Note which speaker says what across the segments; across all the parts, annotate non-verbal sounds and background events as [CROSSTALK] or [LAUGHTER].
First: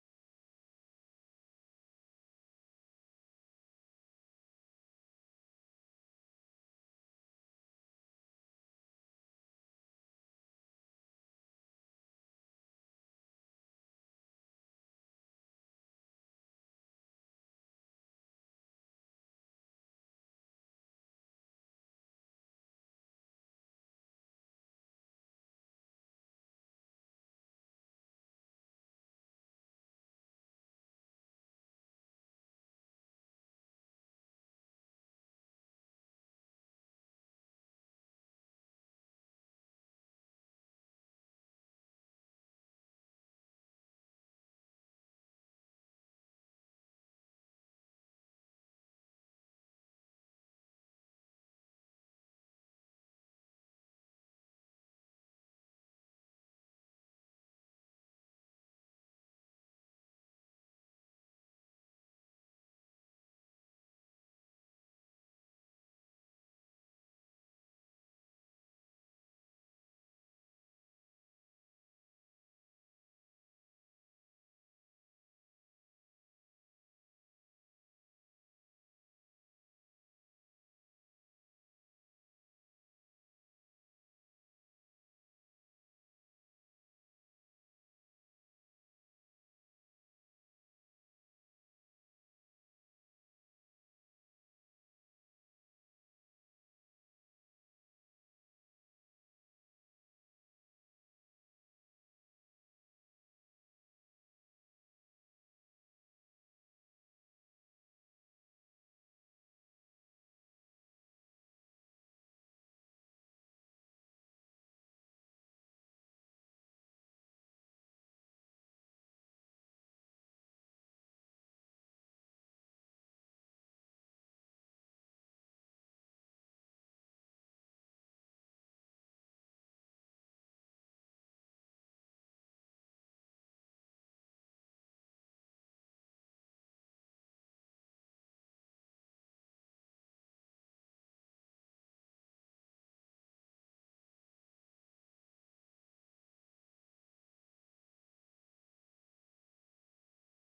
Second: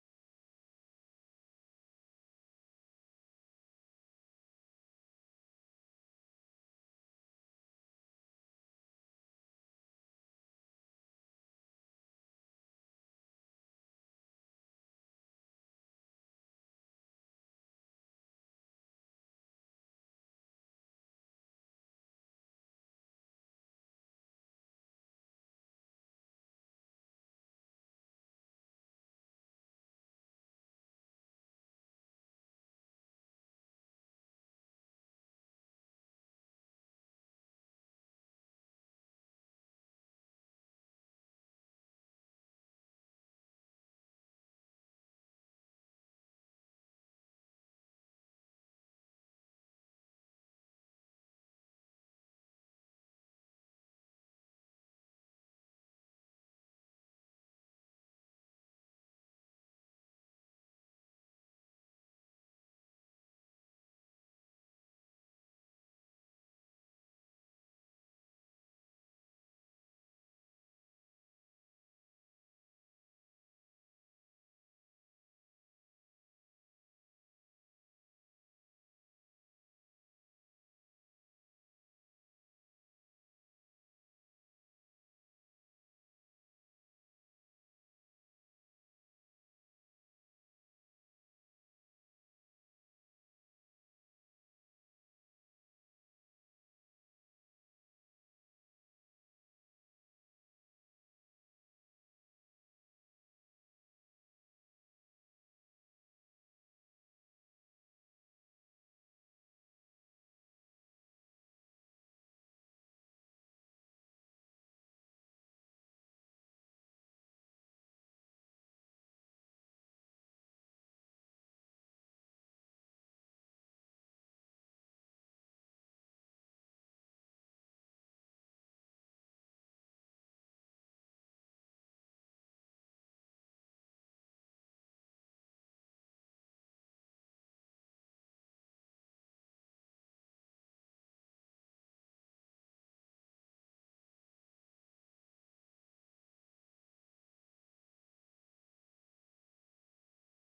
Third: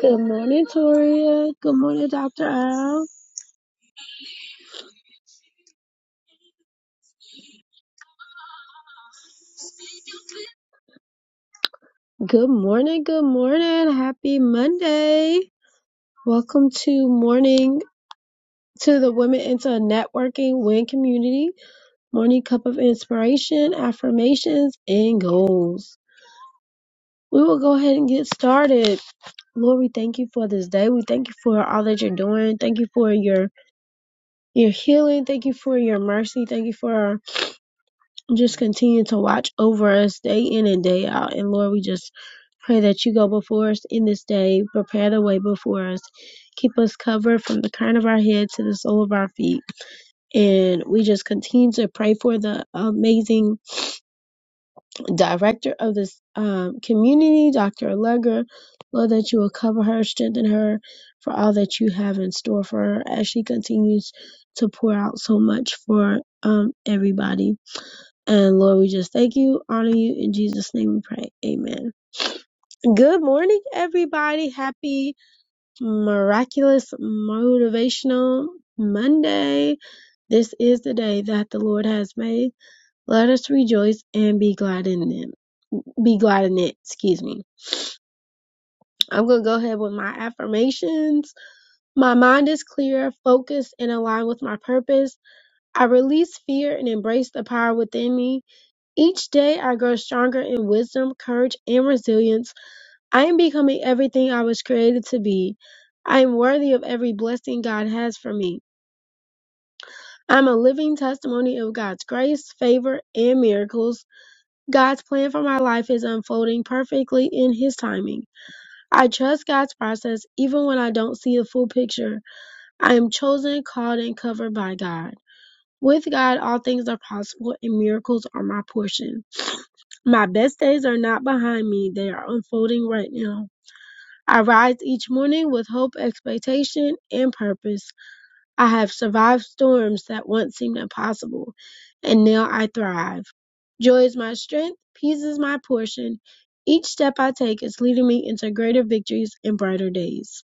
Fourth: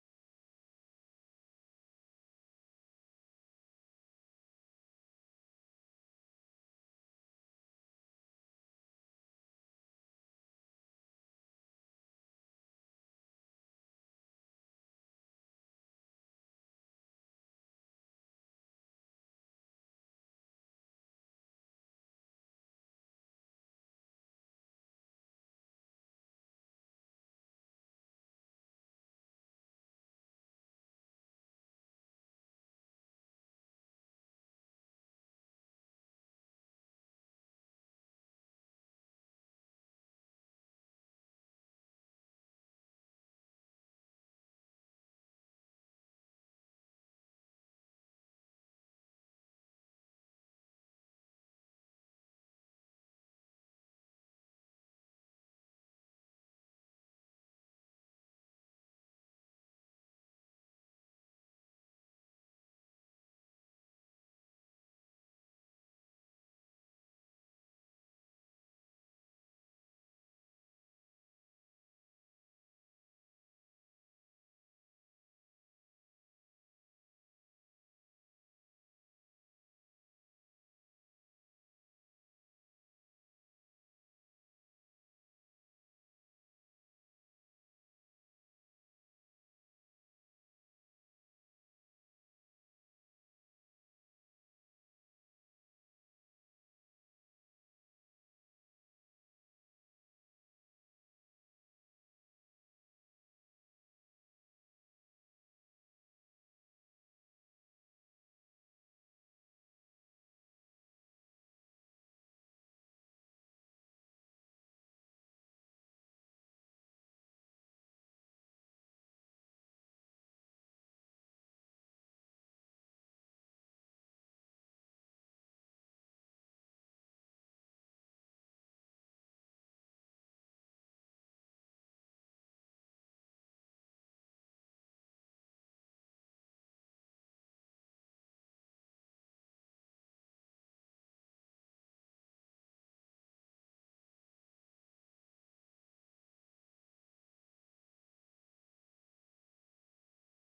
Speaker 1: Good morning, Toria. Good morning, Dr. Al. Good morning, good morning. Happy Monday. Welcome to morning to the Women into Networking Win Community Morning Cup of Inspiration, Affirmations, and Goals. We will go ahead and get started. Lord, we thank you for this day. We thank you for all that you're doing. Thank you for your your healing. Thank you for your mercy. Thank you for just continue to watch over us day in and day out. And Lord, we just pray that you go before us in this day, prepare the way before us, keep us covered from the crown of our head to the sole of our feet. And we just continue to pray for the amazing director of this um, community, Dr. Allegra. Lord, that you will cover her, strengthen her for all that you have in store for her as she continues to pour out so much for um, everybody. And Lord, we just thank you, honor you. In Jesus' name we pray. Amen. Good morning, everybody. Happy, miraculous, motivational Monday. This is the day that the Lord has made. Let us rejoice and be glad in it. Be glad in it. Excuse me. I'm going to go ahead with my affirmations. My mind is clear, focused, and aligned with my purpose. I release fear and embrace the power within me. Each day I grow stronger in wisdom, courage, and resilience. I am becoming everything I was created to be. I am worthy of every blessing God has for me. I'm a living testimony of God's grace, favor, and miracles. God's plan for my life is unfolding perfectly in His timing. I trust God's process even when I don't see the full picture. I am chosen, called, and covered by God. With God, all things are possible and miracles are my portion. My best days are not behind me, they are unfolding right now. I rise each morning with hope, expectation, and purpose. I have survived storms that once seemed impossible, and now I thrive. Joy is my strength, peace is my portion. Each step I take is leading me into greater victories and brighter days.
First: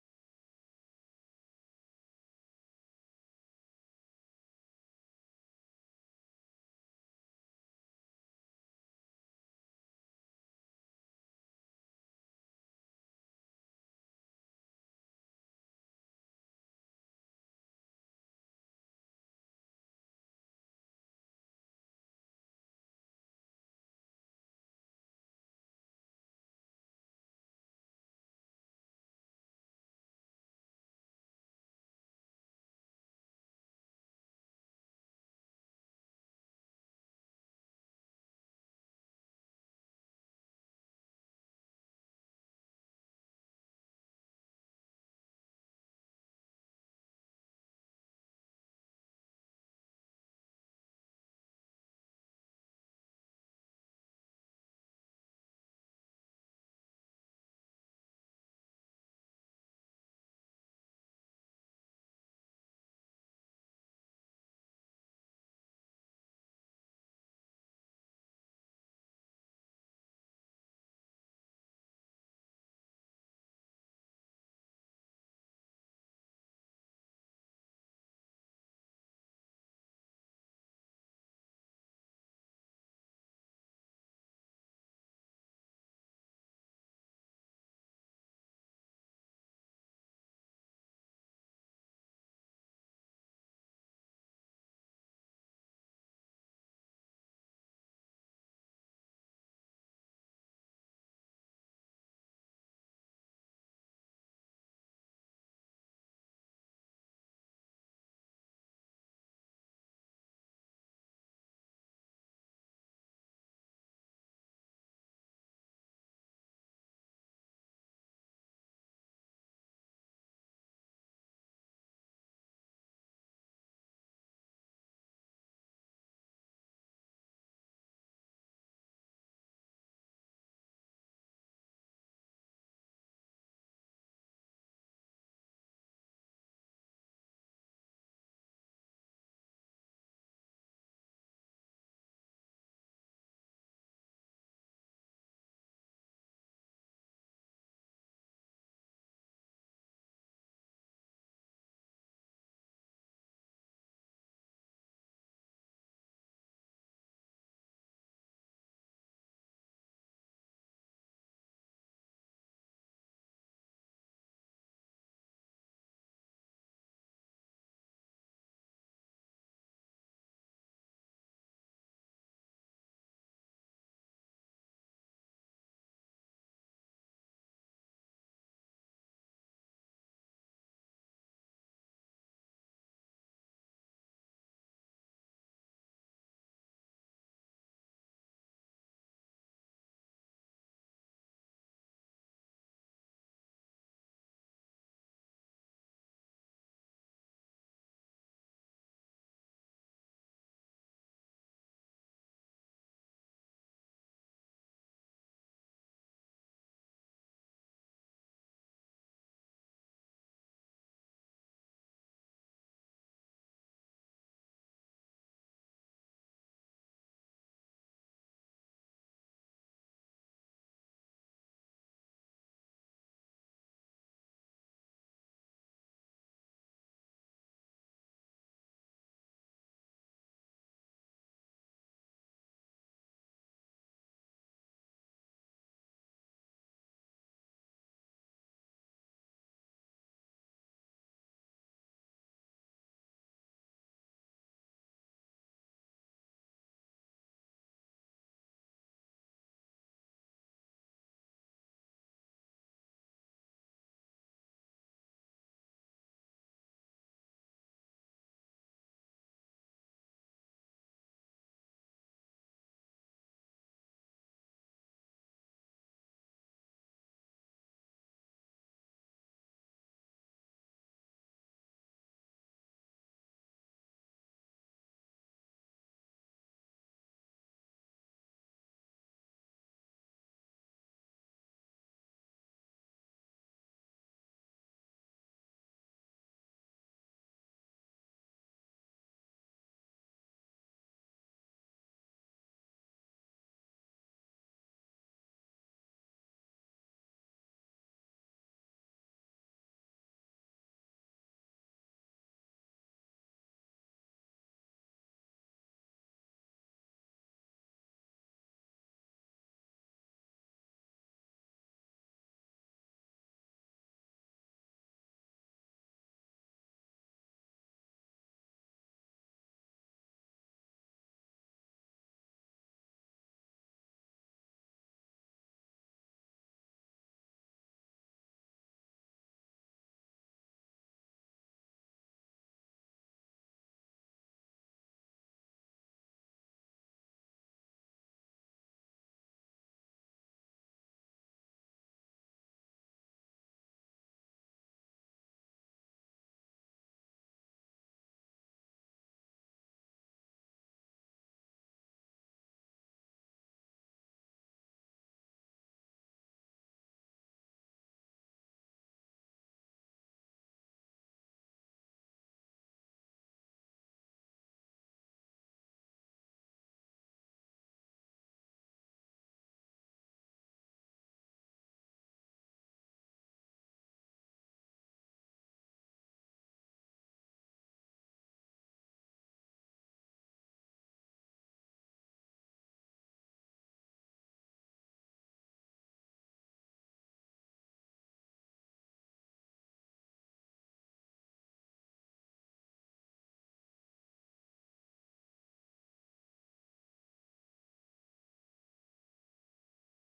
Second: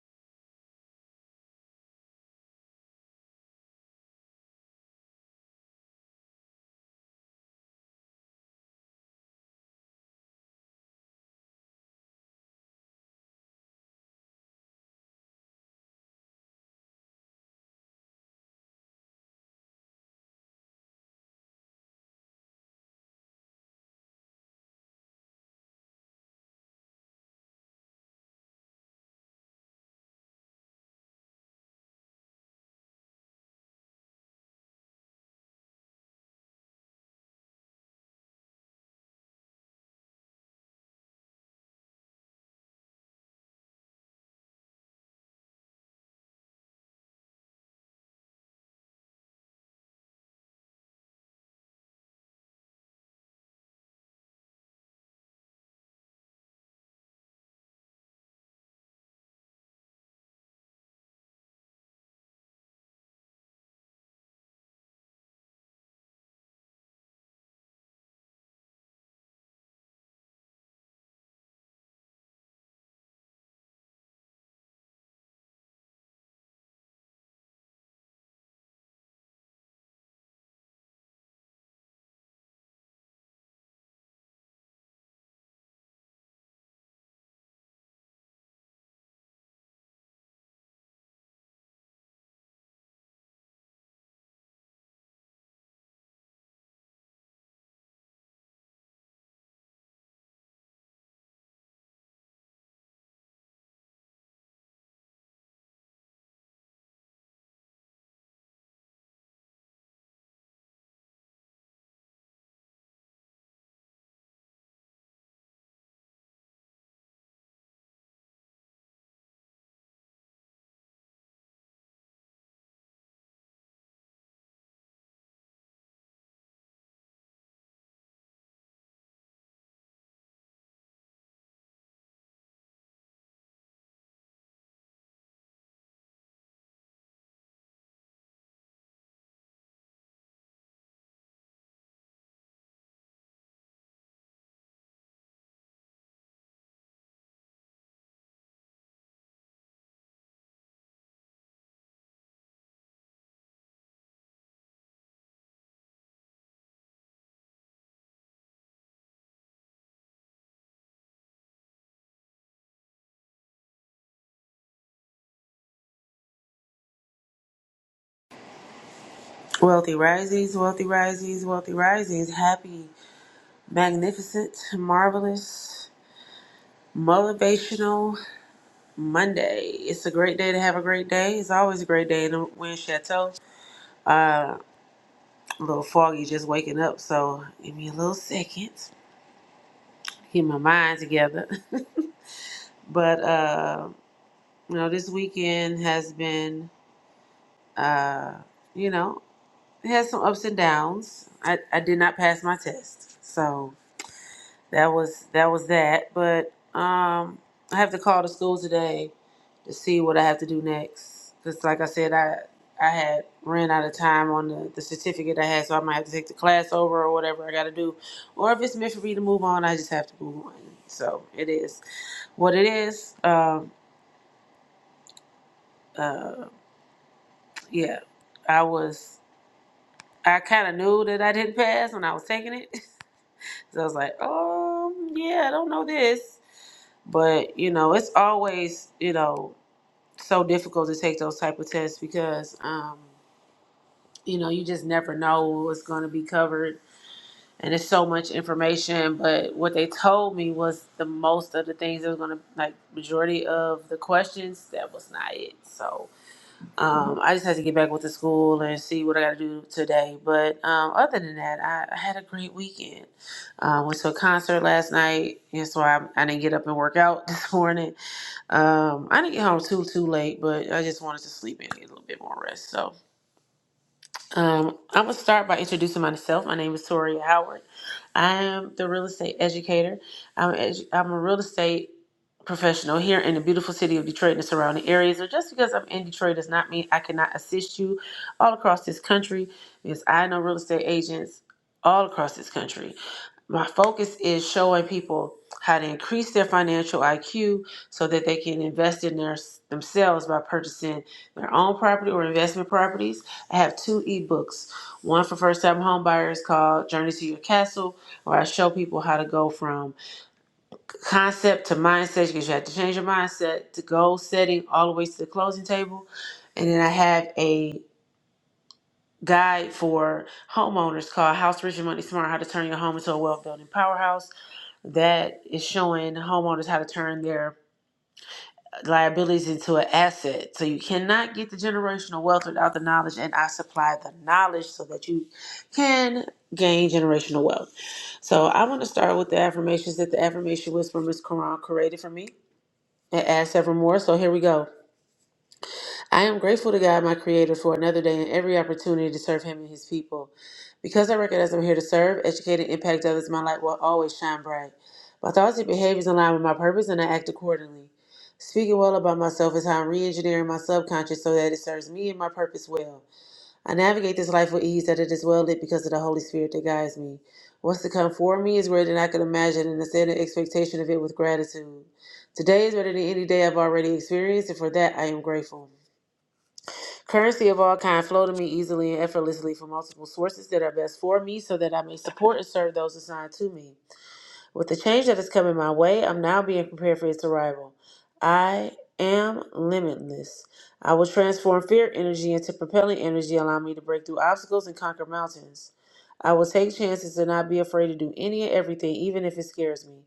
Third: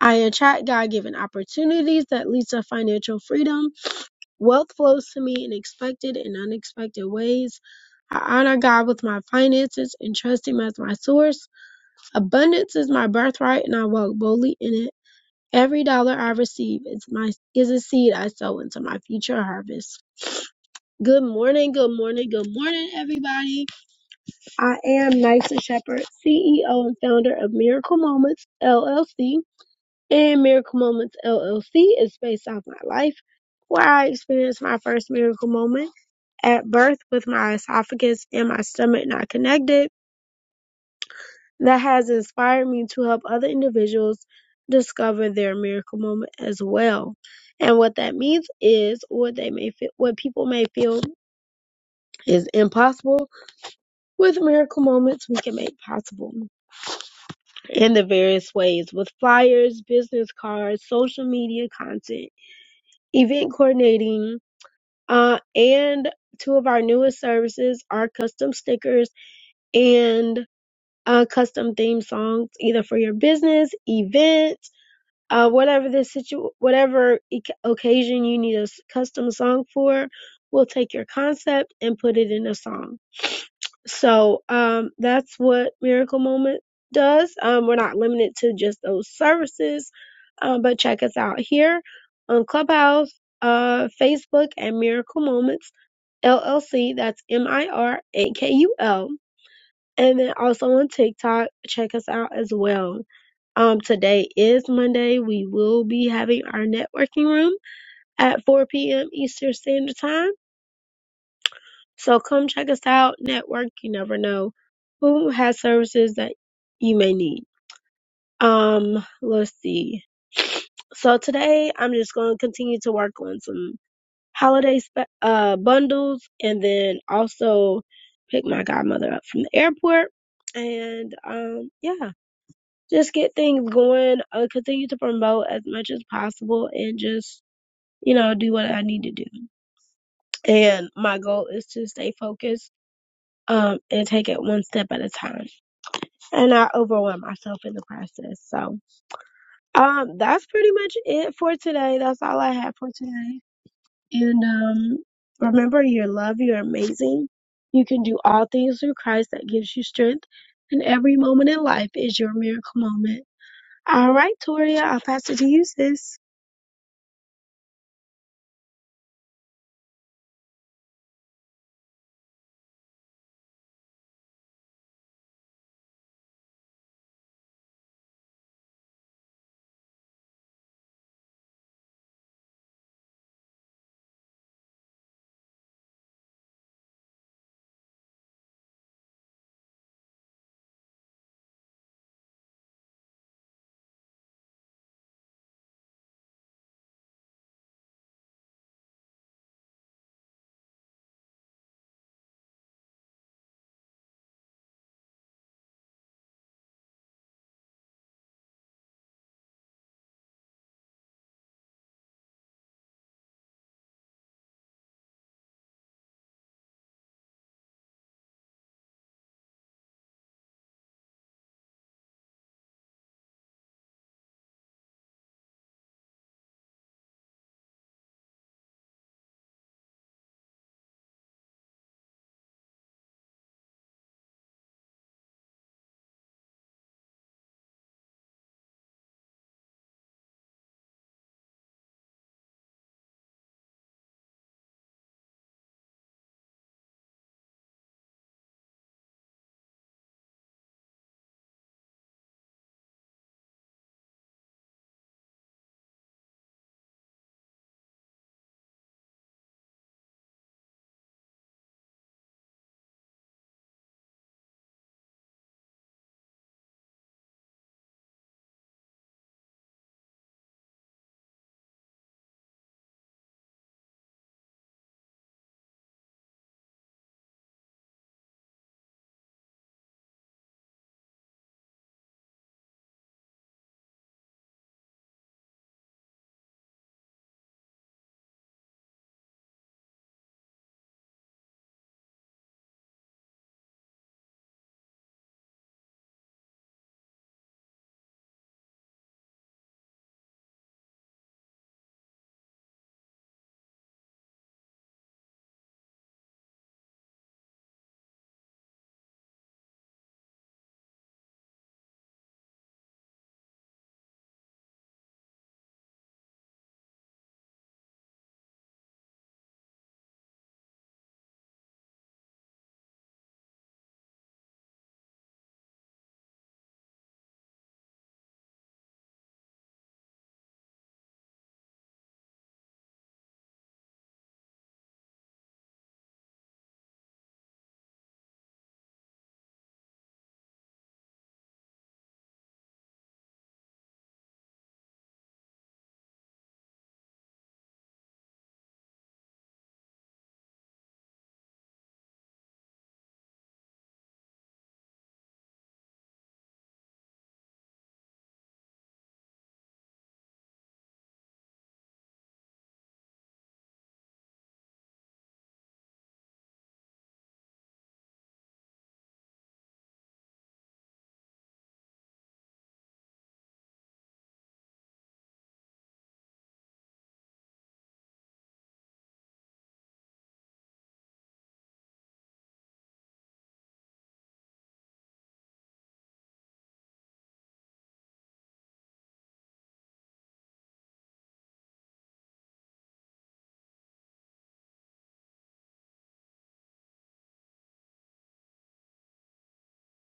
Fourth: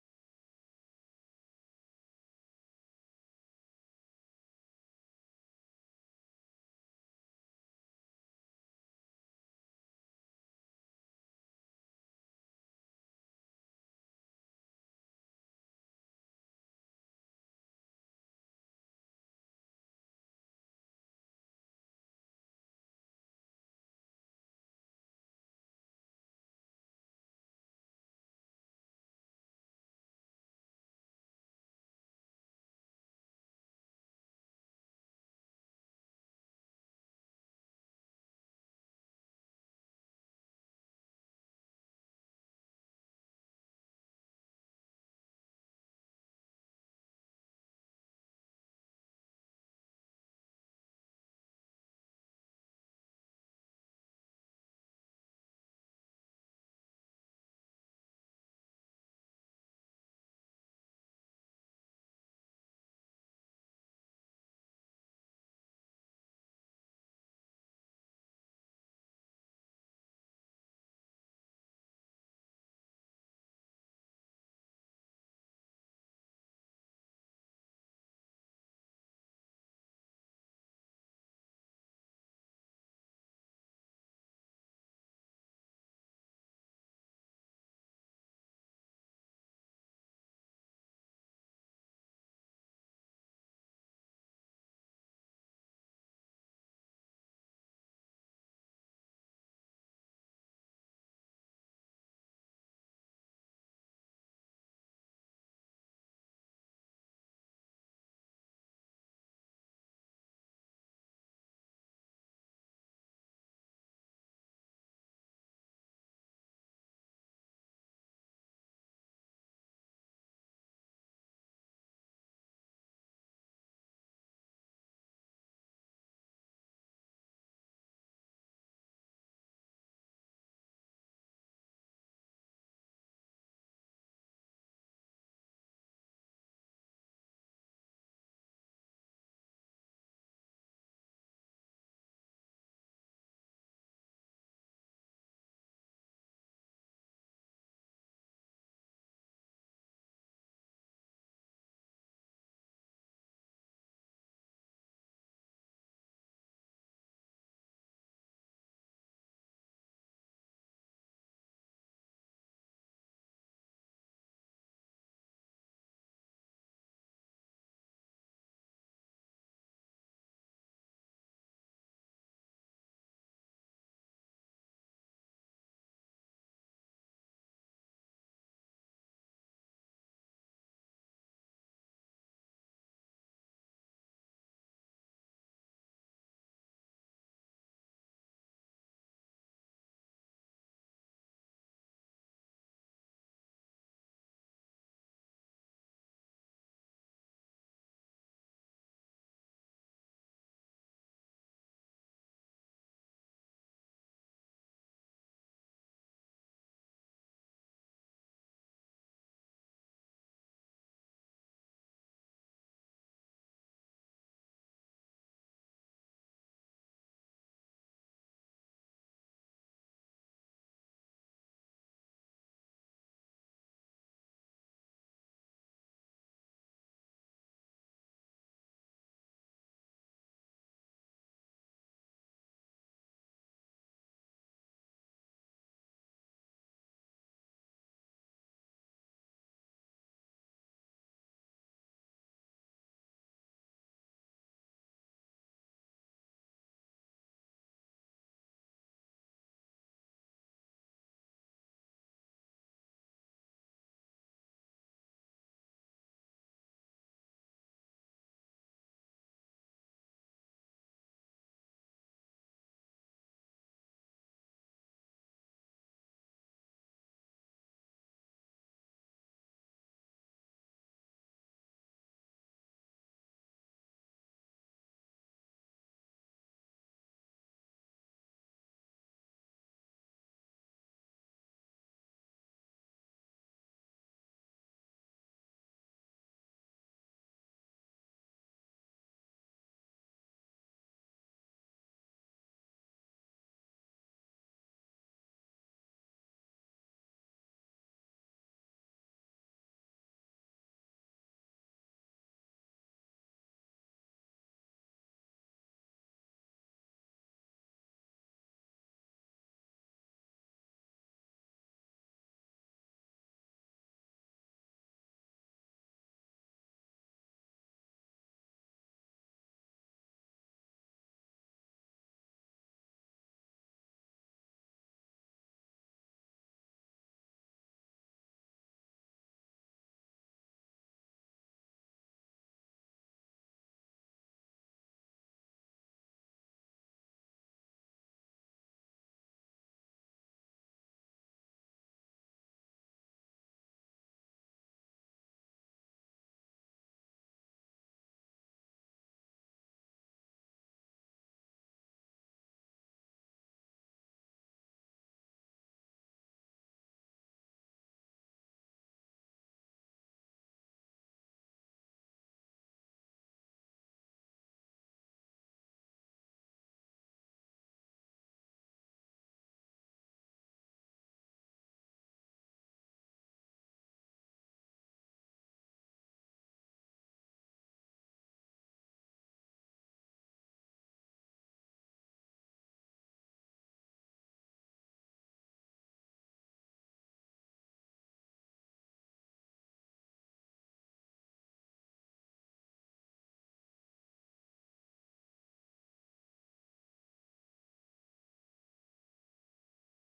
Speaker 1: I attract God-given opportunities that lead to financial freedom Wealth flows to me in expected and unexpected ways. I honor God with my finances and trust Him as my source. Abundance is my birthright, and I walk boldly in it. Every dollar I receive is my is a seed I sow into my future harvest. Good morning, good morning, good morning, everybody. I am Nysa Shepherd, CEO and founder of Miracle Moments LLC and Miracle Moments LLC is based on my life, where I experienced my first miracle moment at birth with my esophagus and my stomach not connected, that has inspired me to help other individuals discover their miracle moment as well. And what that means is what they may feel, what people may feel is impossible. With miracle moments, we can make possible in the various ways with flyers, business cards, social media content, event coordinating, Uh, and two of our newest services are custom stickers and uh, custom theme songs, either for your business, event, uh, whatever the situ, whatever e- occasion you need a s- custom song for. We'll take your concept and put it in a song. So um, that's what Miracle Moment does. Um, we're not limited to just those services, um, but check us out here on Clubhouse, uh, Facebook, and Miracle Moments LLC. That's M I R A K U L. And then also on TikTok, check us out as well. Um, today is Monday. We will be having our networking room at 4 p.m. Eastern Standard Time. So come check us out, network. You never know who has services that you may need. Um, let's see. So today I'm just going to continue to work on some holiday spe- uh bundles, and then also pick my godmother up from the airport, and um, yeah, just get things going. Uh, continue to promote as much as possible, and just you know do what I need to do. And my goal is to stay focused um and take it one step at a time and not overwhelm myself in the process. So um that's pretty much it for today. That's all I have for today. And um remember your love, you're amazing. You can do all things through Christ that gives you strength and every moment in life is your miracle moment. All right, Toria, I'll pass it to you, sis.
Speaker 2: Wealthy risings, wealthy risings, wealthy risings. Happy, magnificent, marvelous, motivational Monday. It's a great day to have a great day. It's always a great day in the Wind Chateau. A little foggy just waking up, so give me a little second. Get my mind together. [LAUGHS] but, uh, you know, this weekend has been, uh, you know, it has some ups and downs. I, I did not pass my test, so that was that was that. But um, I have to call the school today to see what I have to do next. Cause like I said, I I had ran out of time on the, the certificate I had, so I might have to take the class over or whatever I got to do. Or if it's meant for me to move on, I just have to move on. So it is what it is. Um, uh, yeah, I was. I kind of knew that I didn't pass when I was taking it, [LAUGHS] so I was like, um, yeah, I don't know this. But you know, it's always you know so difficult to take those type of tests because um, you know you just never know what's going to be covered, and it's so much information. But what they told me was the most of the things that was going to like majority of the questions that was not it. So um, I just had to get back with the school and see what I got to do today. But um, other than that, I, I had a great weekend. Uh, went to a concert last night, and so I, I didn't get up and work out [LAUGHS] this morning um, I didn't get home too too late, but I just wanted to sleep in and get a little bit more rest. So um, I'm going to start by introducing myself. My name is Toria Howard. I am the real estate educator. I'm, edu- I'm a real estate professional here in the beautiful city of Detroit and the surrounding areas. So just because I'm in Detroit does not mean I cannot assist you all across this country because I know real estate agents all across this country. My focus is showing people how to increase their financial IQ so that they can invest in their themselves by purchasing their own property or investment properties I have two ebooks. One for first time homebuyers called Journey to Your Castle, where I show people how to go from concept to mindset because you have to change your mindset to goal setting all the way to the closing table. And then I have a guide for homeowners called House Rich and Money Smart How to Turn Your Home into a Wealth Building Powerhouse that is showing homeowners how to turn their liabilities into an asset. So you cannot get the generational wealth without the knowledge, and I supply the knowledge so that you can gain generational wealth. So I want to start with the affirmations that the affirmation Whisperer, Miss Quran created for me. It asks evermore. So here we go. I am grateful to God, my Creator, for another day and every opportunity to serve Him and His people. Because I recognize I'm here to serve, educate, and impact others, my light will always shine bright. My thoughts and behaviors align with my purpose, and I act accordingly. Speaking well about myself is how I'm re engineering my subconscious so that it serves me and my purpose well. I navigate this life with ease, that it is well lit because of the Holy Spirit that guides me. What's to come for me is greater than I could imagine, and I set an expectation of it with gratitude. Today is better than any day I've already experienced, and for that I am grateful. Currency of all kind flow to me easily and effortlessly from multiple sources that are best for me so that I may support and serve those assigned to me. With the change that is coming my way, I'm now being prepared for its arrival. I am limitless. I will transform fear energy into propelling energy, allowing me to break through obstacles and conquer mountains. I will take chances and not be afraid to do any and everything, even if it scares me.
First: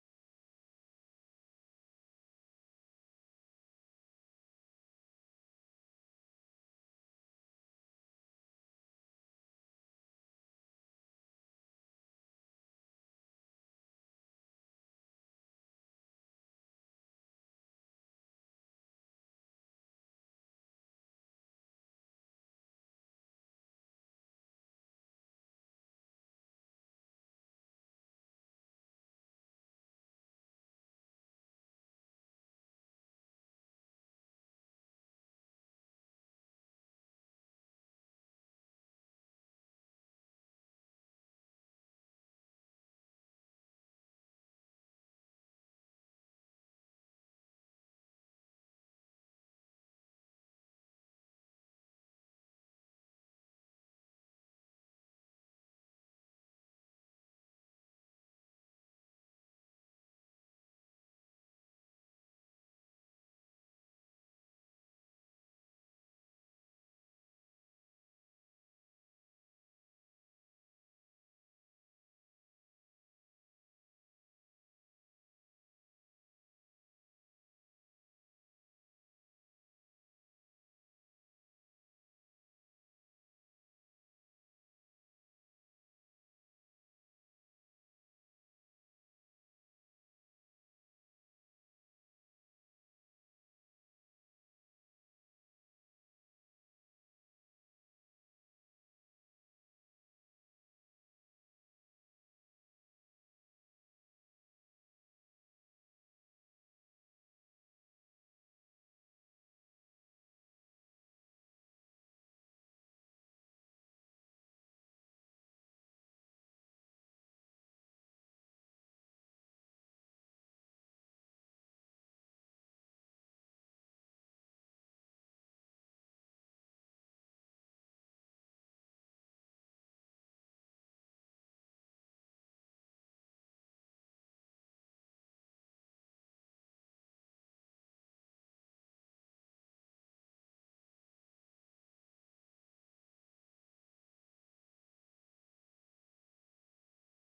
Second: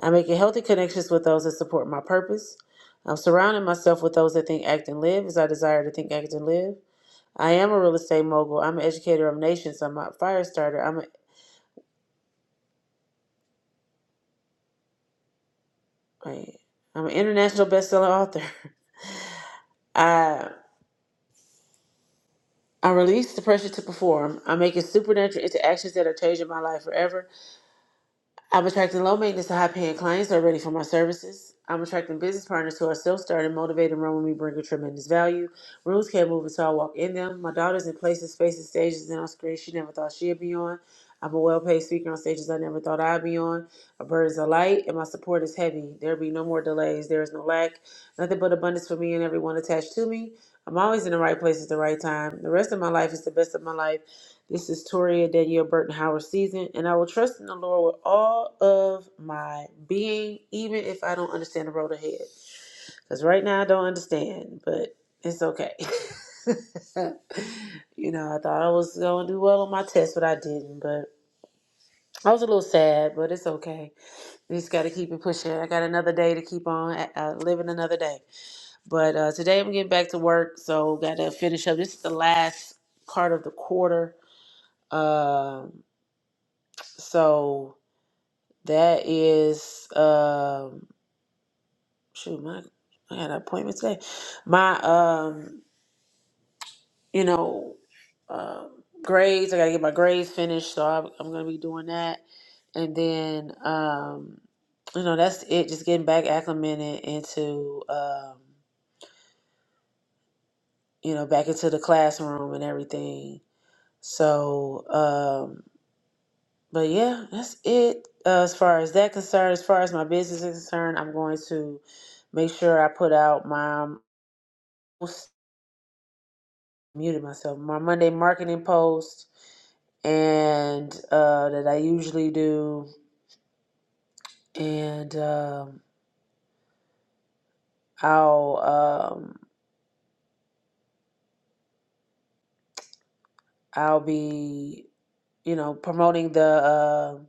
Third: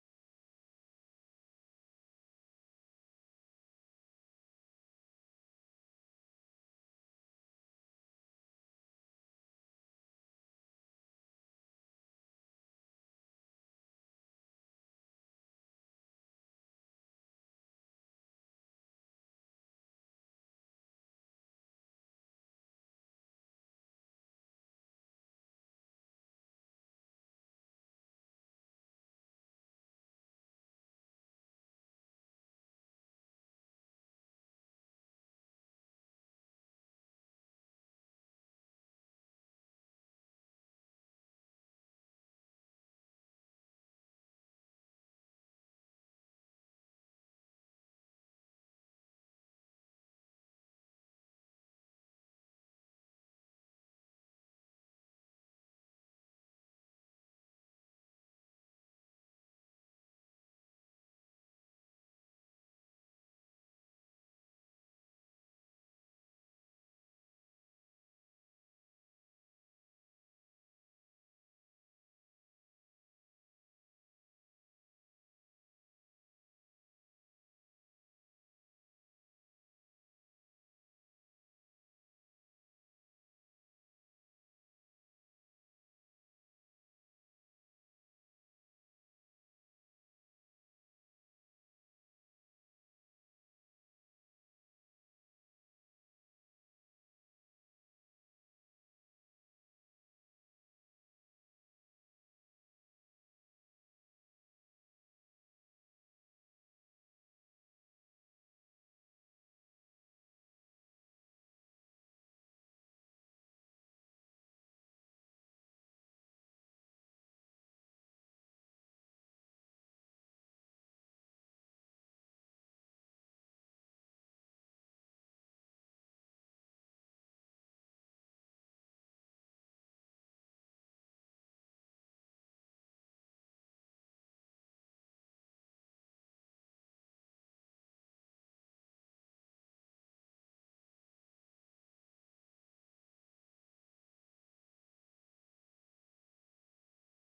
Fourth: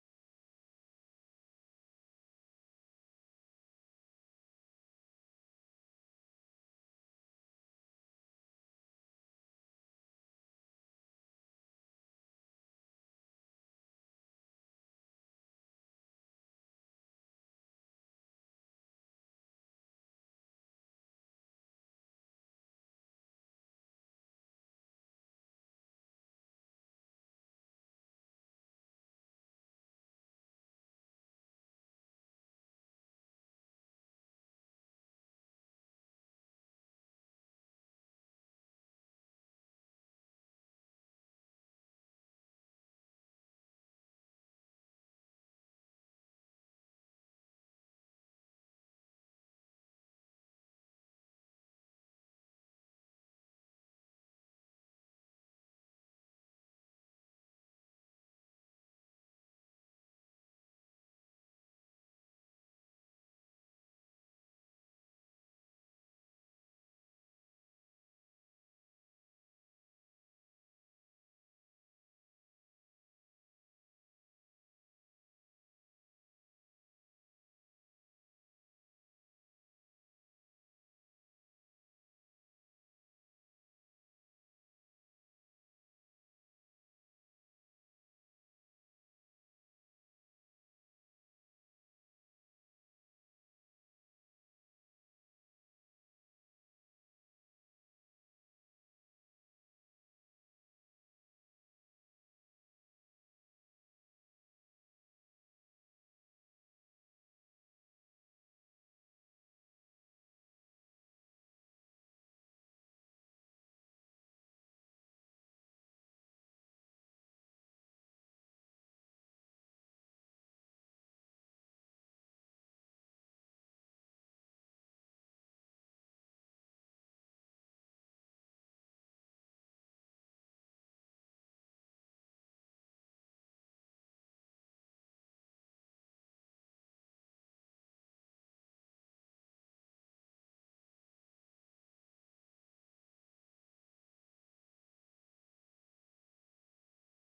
Speaker 2: I'm making healthy connections with those that support my purpose. I'm surrounding myself with those that think, act, and live as I desire to think, act, and live. I am a real estate mogul. I'm an educator of nations. I'm a fire starter. I'm a wait, I'm an international best-selling author. [LAUGHS] I I release the pressure to perform. I'm making supernatural interactions that are changing my life forever. I'm attracting low maintenance to high paying clients who are ready for my services. I'm attracting business partners who are self started, motivated, and run with me, bringing tremendous value. Rooms can't move until I walk in them. My daughter's in places, spaces, stages, and on screens she never thought she'd be on. I'm a well paid speaker on stages I never thought I'd be on. My burdens are light, and my support is heavy. There'll be no more delays. There is no lack. Nothing but abundance for me and everyone attached to me. I'm always in the right place at the right time. The rest of my life is the best of my life. This is Toria Danielle Burton Howard season, and I will trust in the Lord with all of my being, even if I don't understand the road ahead. Because right now I don't understand, but it's okay. [LAUGHS] you know, I thought I was going to do well on my test, but I didn't. But I was a little sad, but it's okay. We just got to keep it pushing. I got another day to keep on uh, living another day. But uh, today I'm getting back to work, so got to finish up. This is the last part of the quarter. Um, So that is um shoot my I had an appointment today. My um you know uh, grades I gotta get my grades finished, so I'm, I'm gonna be doing that. And then um you know that's it. Just getting back acclimated into um you know back into the classroom and everything. So um, But yeah, that's it uh, as far as that concerned. As far as my business is concerned, I'm going to make sure I put out my um, muted myself my Monday marketing post and uh, that I usually do, and um, I'll um, I'll be you know promoting the. uh,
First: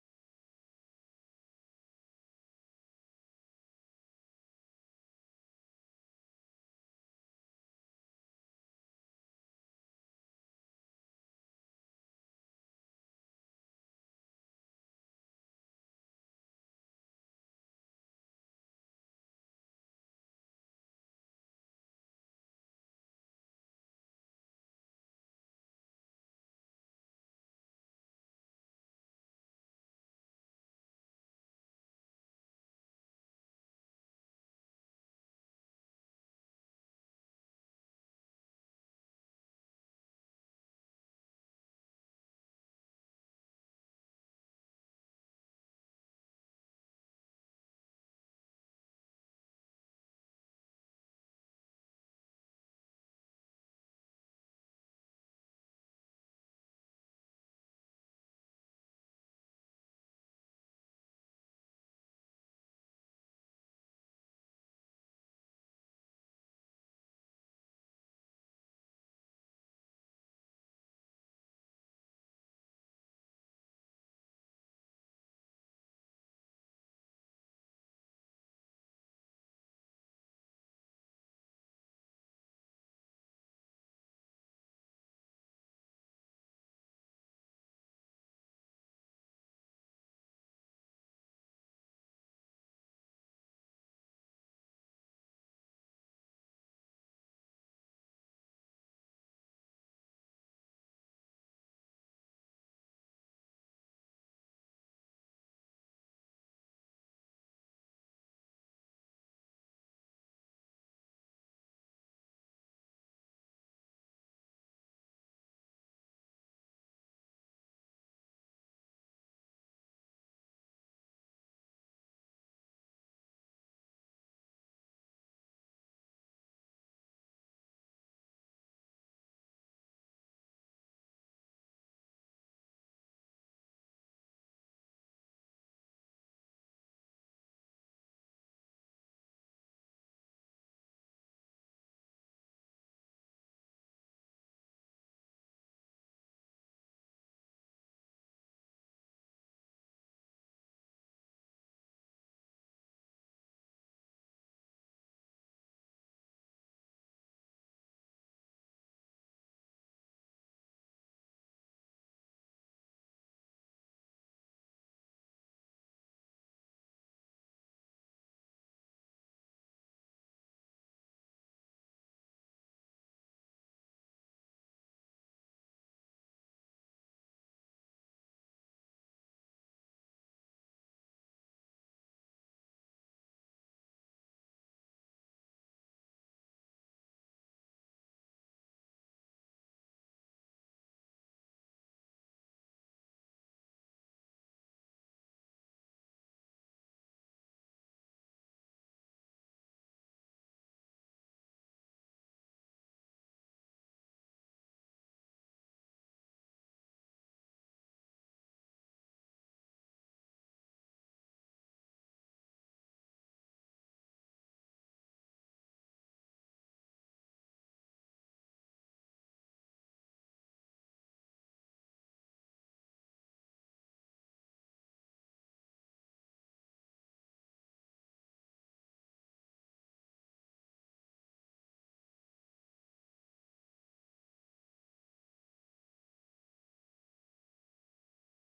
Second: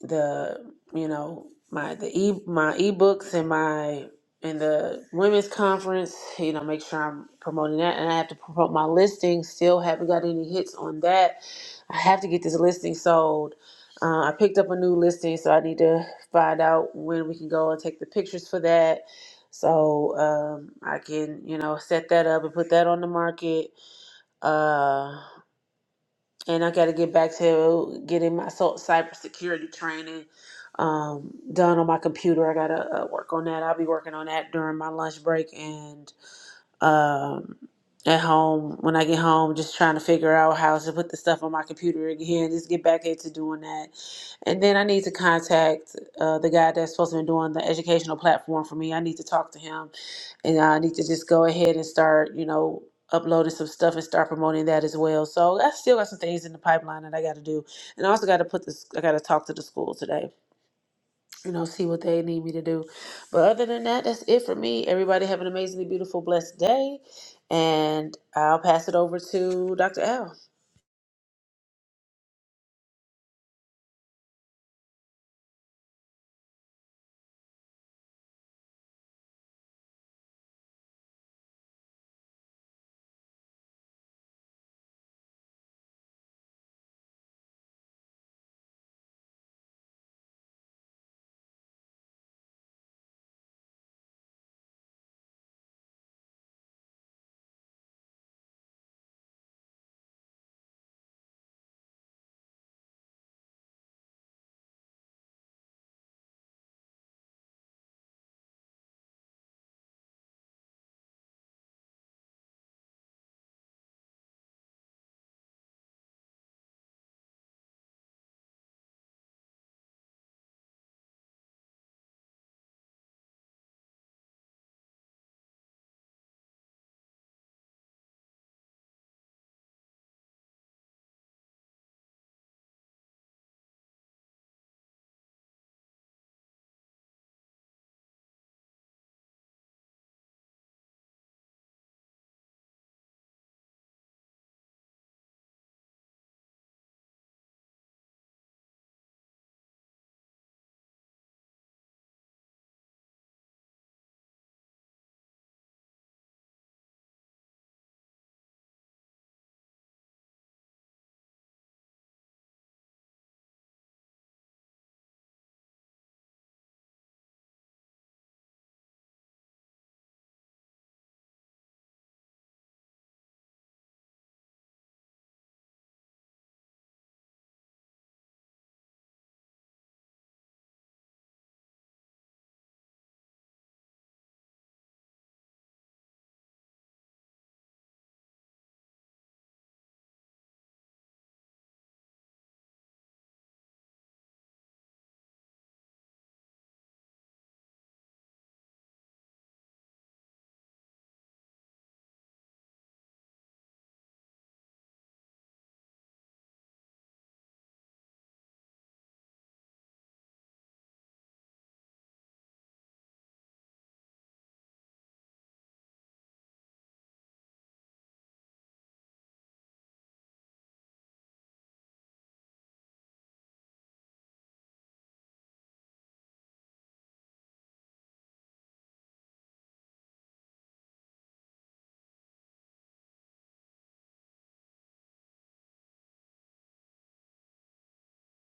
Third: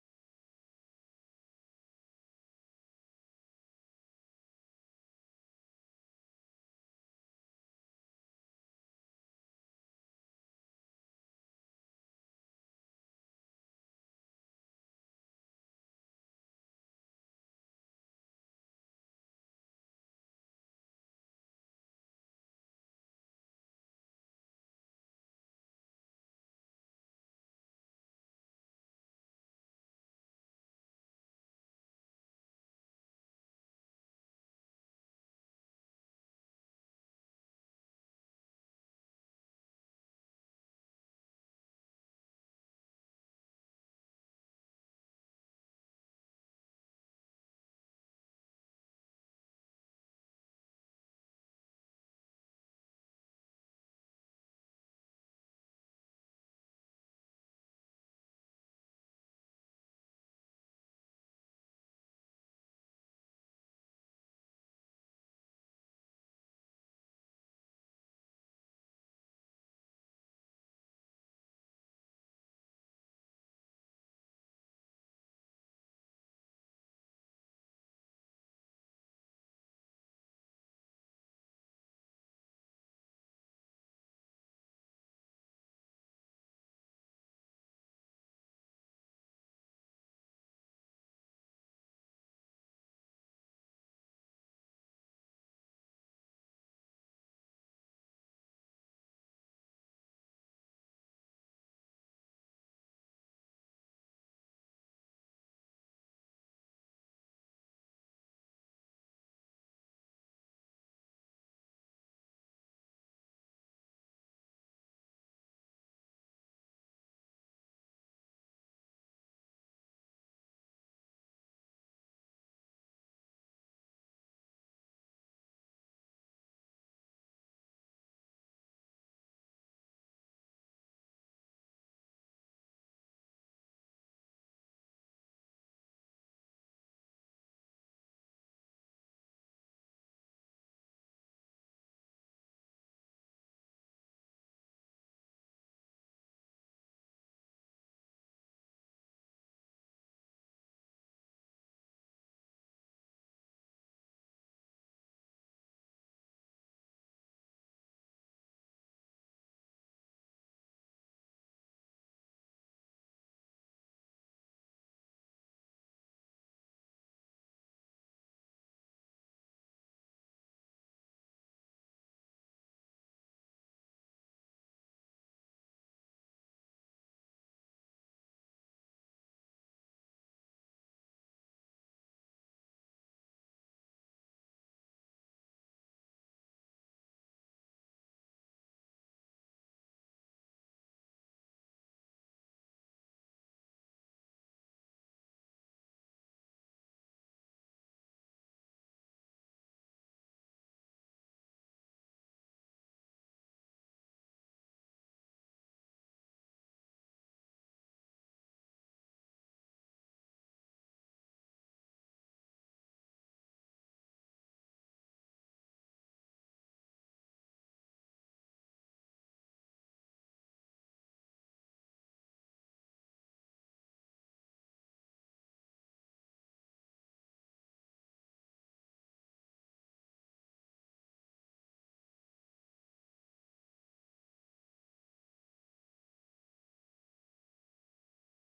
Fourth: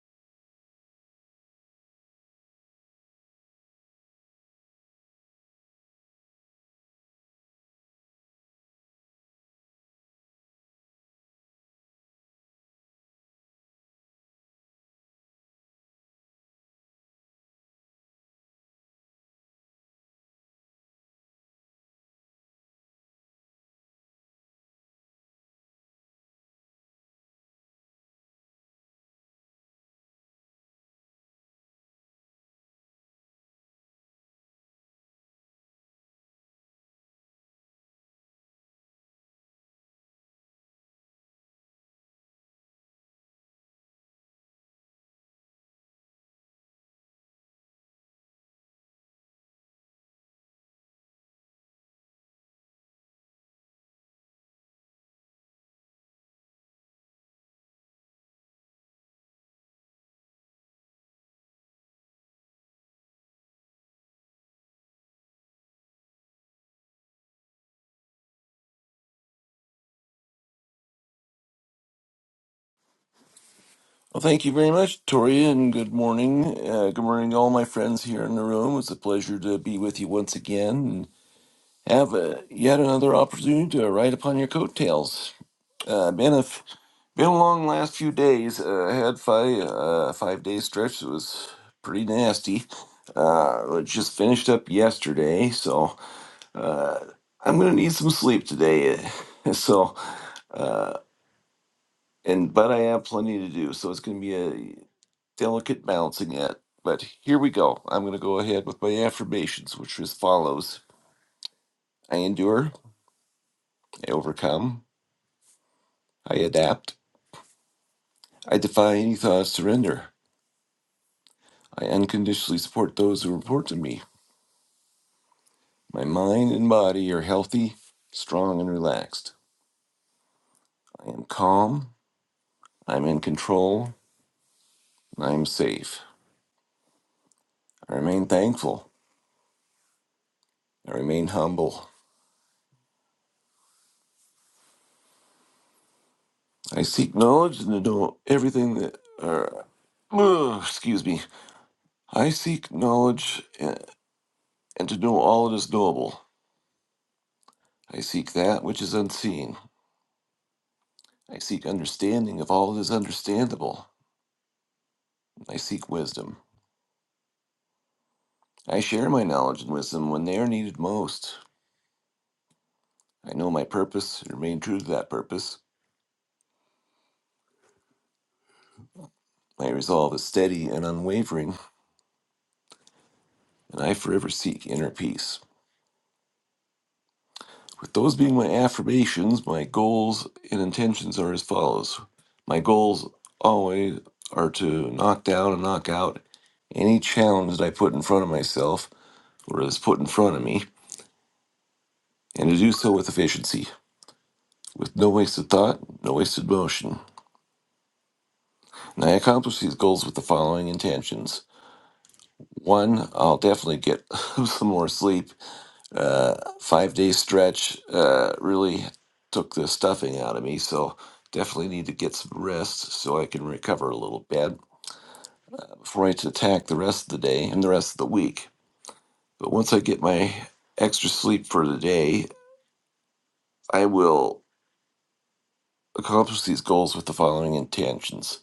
Speaker 2: the you know my the e my ebooks and my and the women's conference you know make sure i'm promoting that and i have to promote my listing still haven't got any hits on that i have to get this listing sold uh, i picked up a new listing so i need to find out when we can go and take the pictures for that so um, i can you know set that up and put that on the market Uh, and I got to get back to getting my so- cybersecurity training um, done on my computer. I got to uh, work on that. I'll be working on that during my lunch break and um, at home when I get home, just trying to figure out how to put the stuff on my computer again, just get back into doing that. And then I need to contact uh, the guy that's supposed to be doing the educational platform for me. I need to talk to him and I need to just go ahead and start, you know, uploading some stuff and start promoting that as well. So I still got some things in the pipeline that I got to do. And I also got to put this, I got to talk to the school today you know, see what they need me to do. But other than that, that's it for me. Everybody have an amazingly beautiful, blessed day. And I'll pass it over to Dr. L.
Speaker 3: Well, thank you very much, Tori, and good morning. Uh, good morning, to all my friends here in the room. It's a pleasure to be with you once again and have uh yet another opportunity to ride upon your coattails. Uh, been a f- been a long last few days. Uh, I had five uh, five day stretch. It was pretty nasty. Uh, it just finished up yesterday, so uh, I'm gonna need some sleep today. [LAUGHS] So and but I have plenty to do, so it's gonna be a delicate balancing act. But here we go. I'm going to go ahead with my affirmations, which is as follows I endure, I overcome, I adapt, I defy any thought of surrender, I unconditionally support those who report to me. My mind and body are healthy, strong, and relaxed. I am calm, I'm in control, and I am safe. I remain thankful, I remain humble. I seek knowledge and to know everything that. Uh, excuse me. I seek knowledge. and and to know all that is knowable. I seek that which is unseen. I seek understanding of all that is understandable. I seek wisdom. I share my knowledge and wisdom when they are needed most. I know my purpose and remain true to that purpose. My resolve is steady and unwavering, and I forever seek inner peace. With those being my affirmations, my goals and intentions are as follows. My goals always are to knock down and knock out any challenge that I put in front of myself or is put in front of me, and to do so with efficiency, with no wasted thought, no wasted motion. And I accomplish these goals with the following intentions. One, I'll definitely get [LAUGHS] some more sleep. Uh, five day stretch uh, really took the stuffing out of me, so definitely need to get some rest so I can recover a little bit before I attack the rest of the day and the rest of the week. But once I get my extra sleep for the day, I will accomplish these goals with the following intentions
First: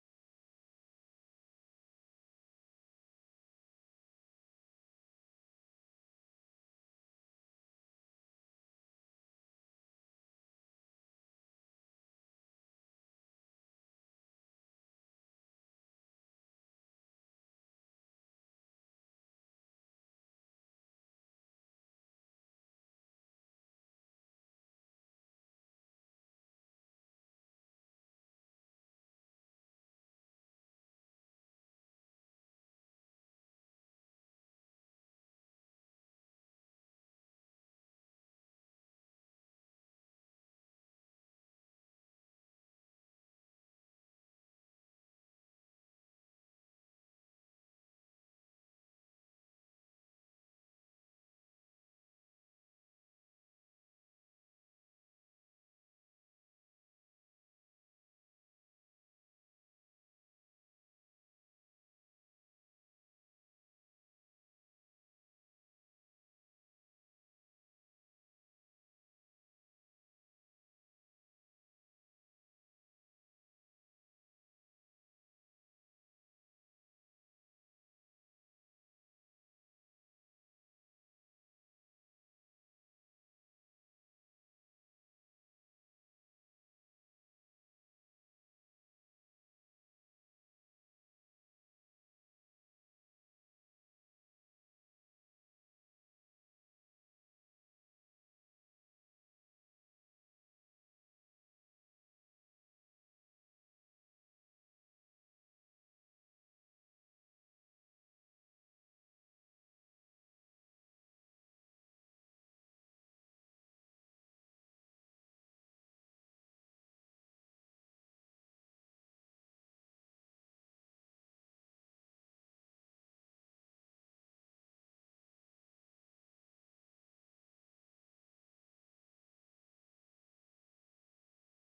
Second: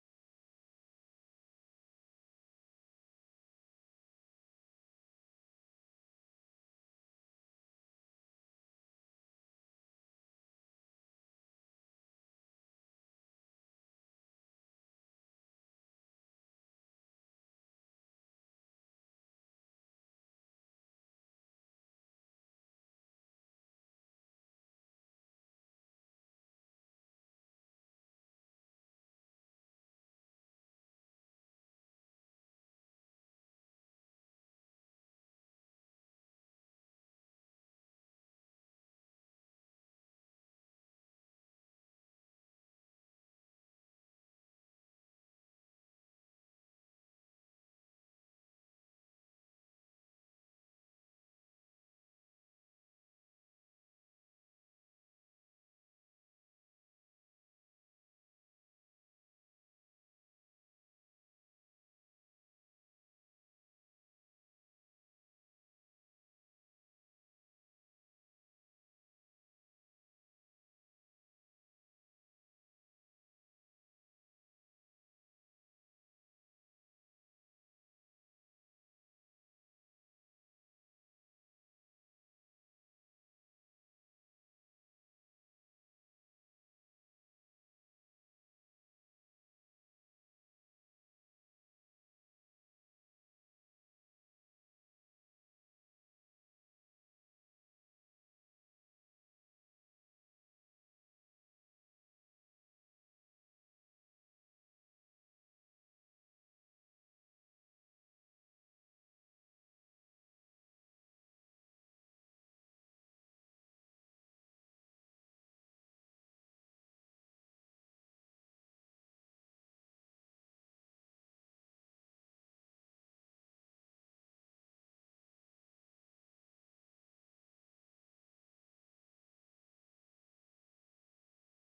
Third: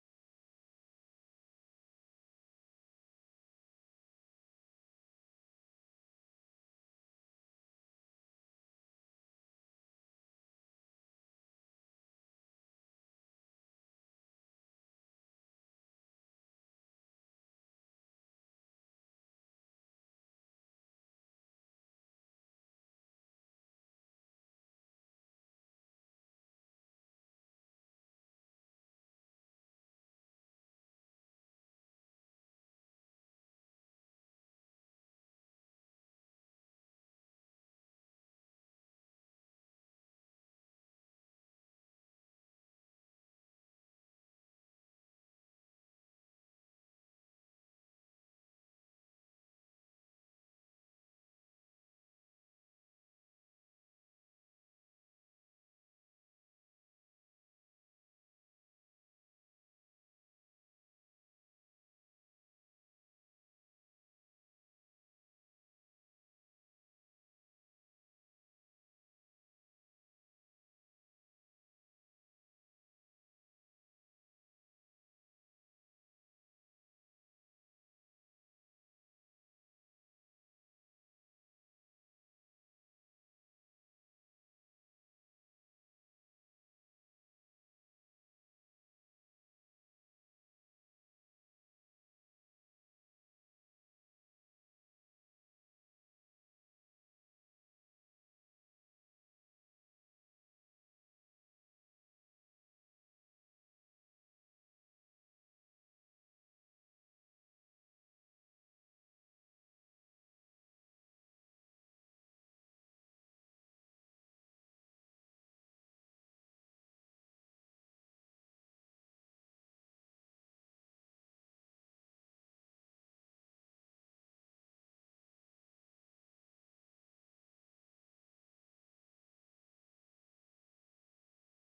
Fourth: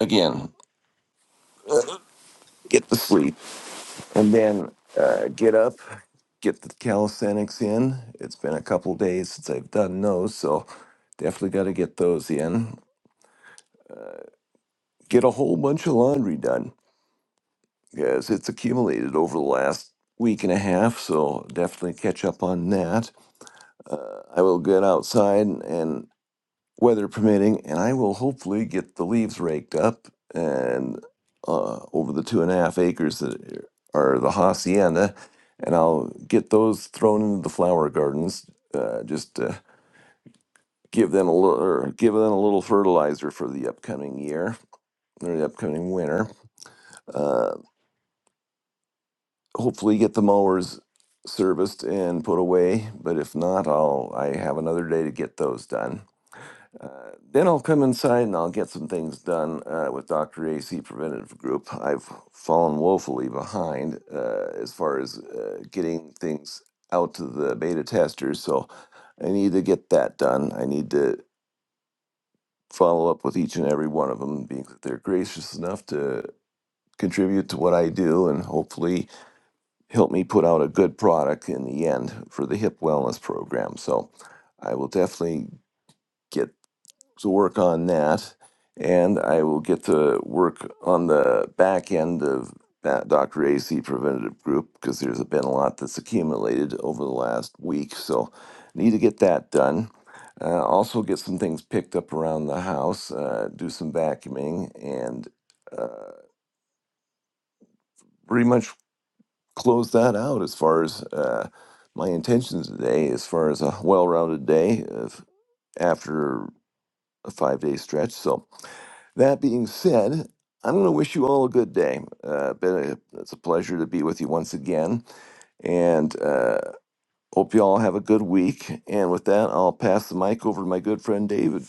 Speaker 3: again, get the sleep, and then uh, get up, get the calisthenics in. It's been a couple days since I've done those, so definitely got to get those in. Get a whole bunch of laundry done because it's accumulated over the last week and a half, so definitely catch up on that. Uh, I will get outside and weather permitting, and I will hopefully get the leaves raked up and uh, over the two and a half acres that are the hacienda, and I'll get those thrown into the flower gardens. Uh, just uh, give them a little, or give them a little fertilizer for the upcoming year or the upcoming winter. Uh, hopefully, get the mowers serviced and put away. But if not, I'll I have another day to get those done. Uh, then I'll come inside and I'll get some things done uh, with Dr. AC Preventative Group. I've fallen woefully behind uh, as far as uh, getting things out to the beta testers, so I need to get that done. I need to follow up with each and every one of them, being that they're gracious enough to contribute to what I do and hopefully help me put out a good product in the end for the hip wellness program. So I will definitely. get. to work on that, and I will get to work on the back end of that Dr. AC preventative group because there's been a lot that's accumulated over the last week, so need to get that done. Uh, also, get some things picked up around the house, uh, do some vacuuming, and uh, pretty much close that out as far as uh, my intentions today, as far as a well rounded day of, after a five day stretch. So, That being said, I'm going to wish you all a good day. Uh, been a, it's a pleasure to be with you once again, and uh, hope you all have a good week. And with that, I'll pass the mic over to my good friend David.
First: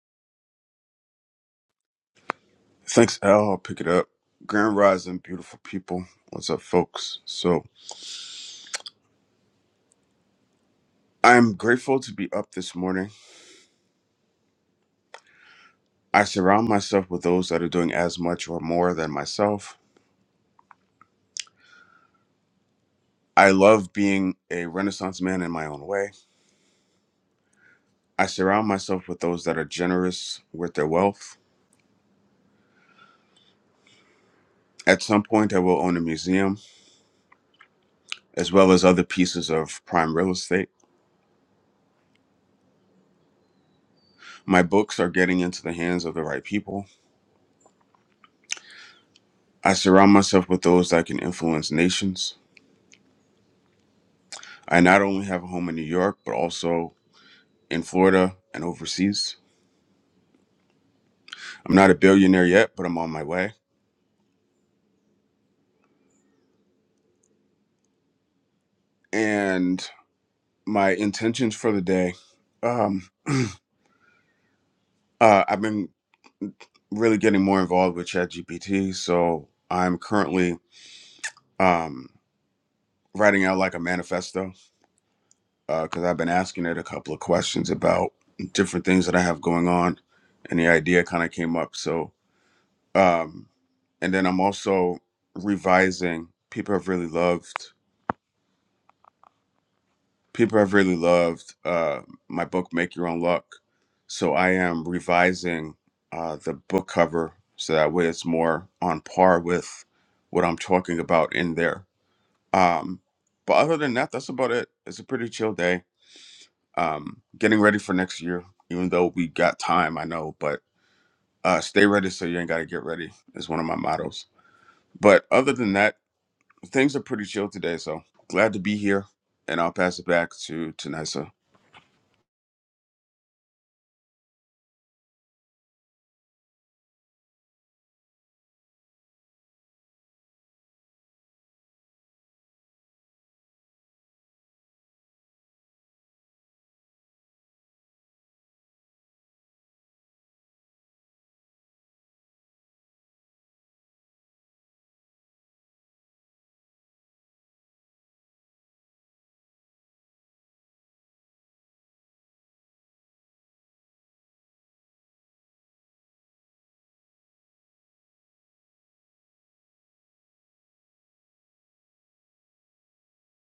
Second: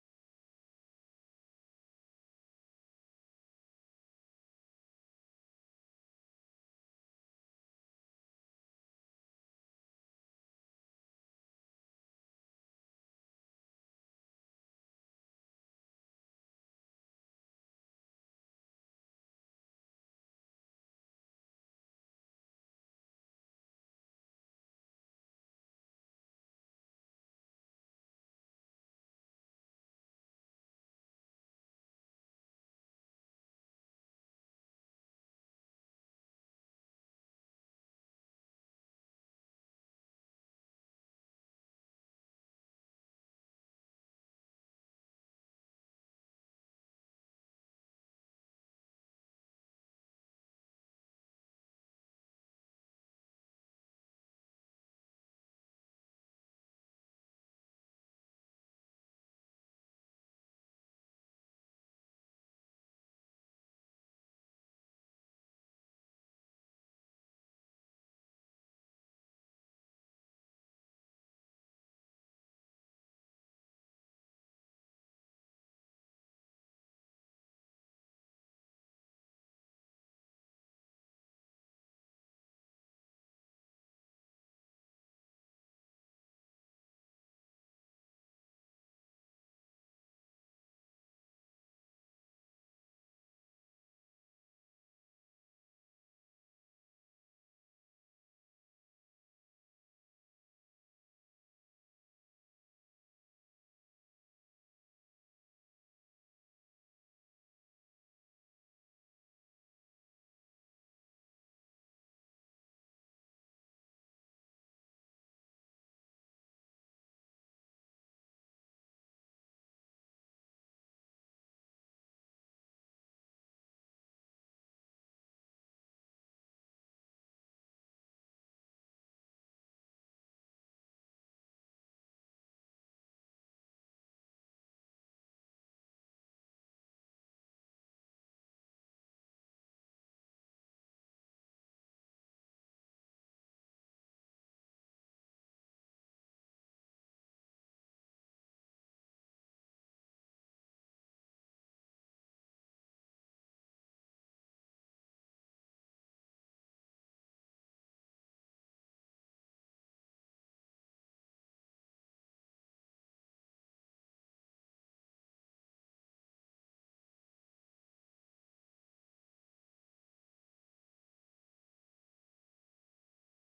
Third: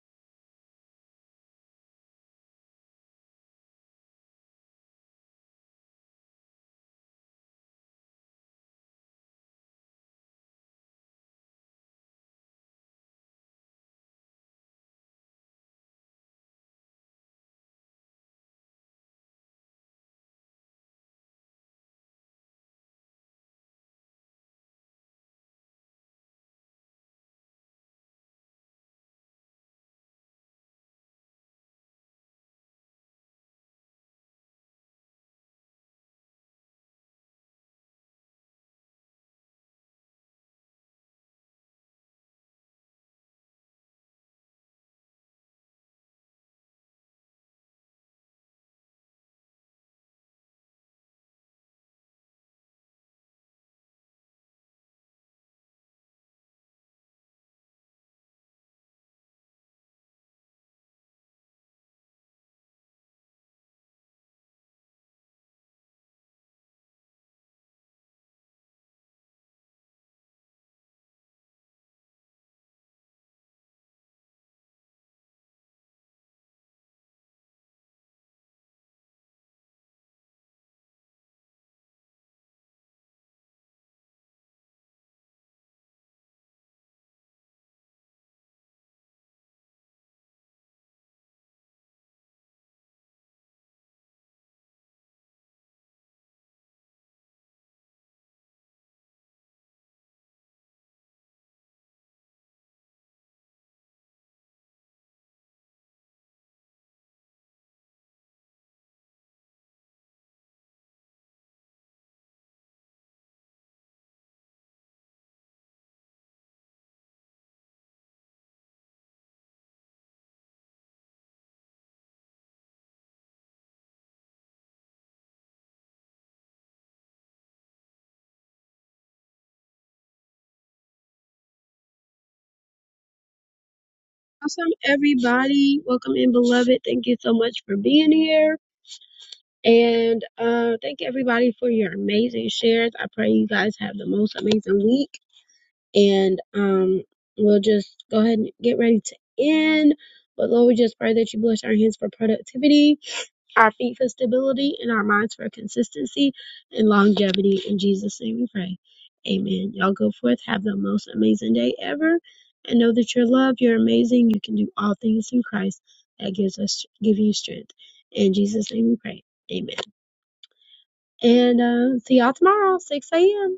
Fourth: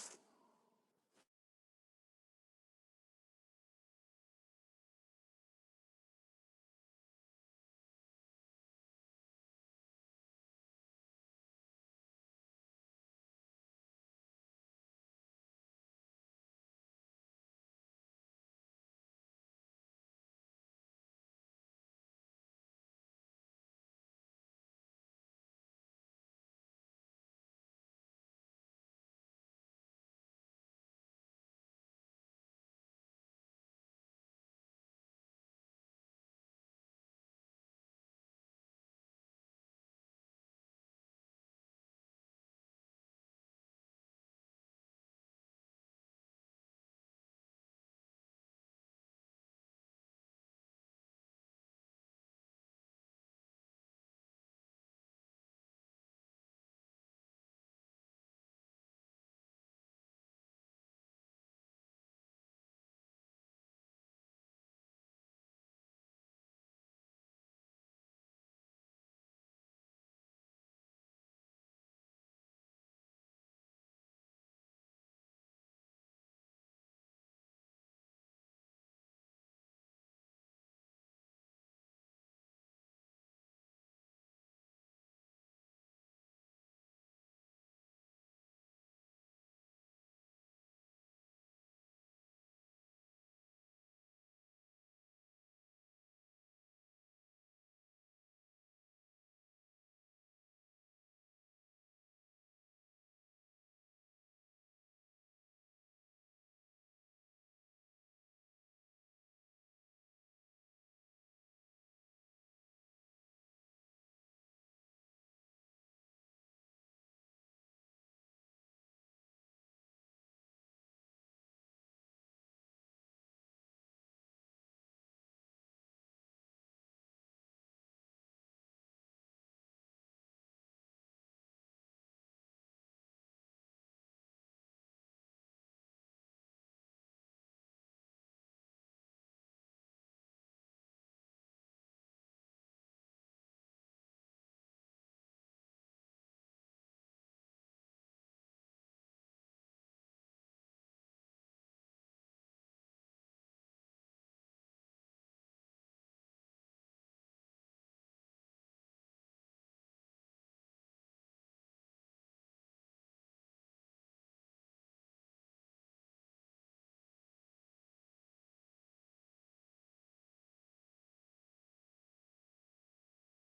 Speaker 4: Thanks, Al. I'll pick it up. Grand Rising, beautiful people. What's up, folks? So, I'm grateful to be up this morning. I surround myself with those that are doing as much or more than myself. I love being a Renaissance man in my own way. I surround myself with those that are generous with their wealth. At some point, I will own a museum as well as other pieces of prime real estate. My books are getting into the hands of the right people. I surround myself with those that can influence nations. I not only have a home in New York, but also in Florida and overseas. I'm not a billionaire yet, but I'm on my way. And my intentions for the day, um, uh, I've been really getting more involved with ChatGPT. So I'm currently um, writing out like a manifesto because I've been asking it a couple of questions about different things that I have going on, and the idea kind of came up. So, um, and then I'm also revising. People have really loved. people have really loved uh, my book make your own luck so i am revising uh, the book cover so that way it's more on par with what i'm talking about in there um, but other than that that's about it it's a pretty chill day um, getting ready for next year even though we got time i know but uh, stay ready so you ain't gotta get ready is one of my mottos but other than that things are pretty chill today so glad to be here and i'll pass it back to to Nysa.
Speaker 1: Awesome, everybody. Welcome in, beloved. Thank you so much for being here. And uh, thank everybody for your amazing shares. I pray you guys have the most amazing week. And um, we'll just go ahead and get ready to end. But Lord, we just pray that you bless our hands for productivity, our feet for stability, and our minds for consistency and longevity. In Jesus' name we pray. Amen. Y'all go forth. Have the most amazing day ever. And know that you're loved. You're amazing. You can do all things through Christ that gives us, give you strength. In Jesus' name we pray. Amen. And uh, see y'all tomorrow, 6 a.m.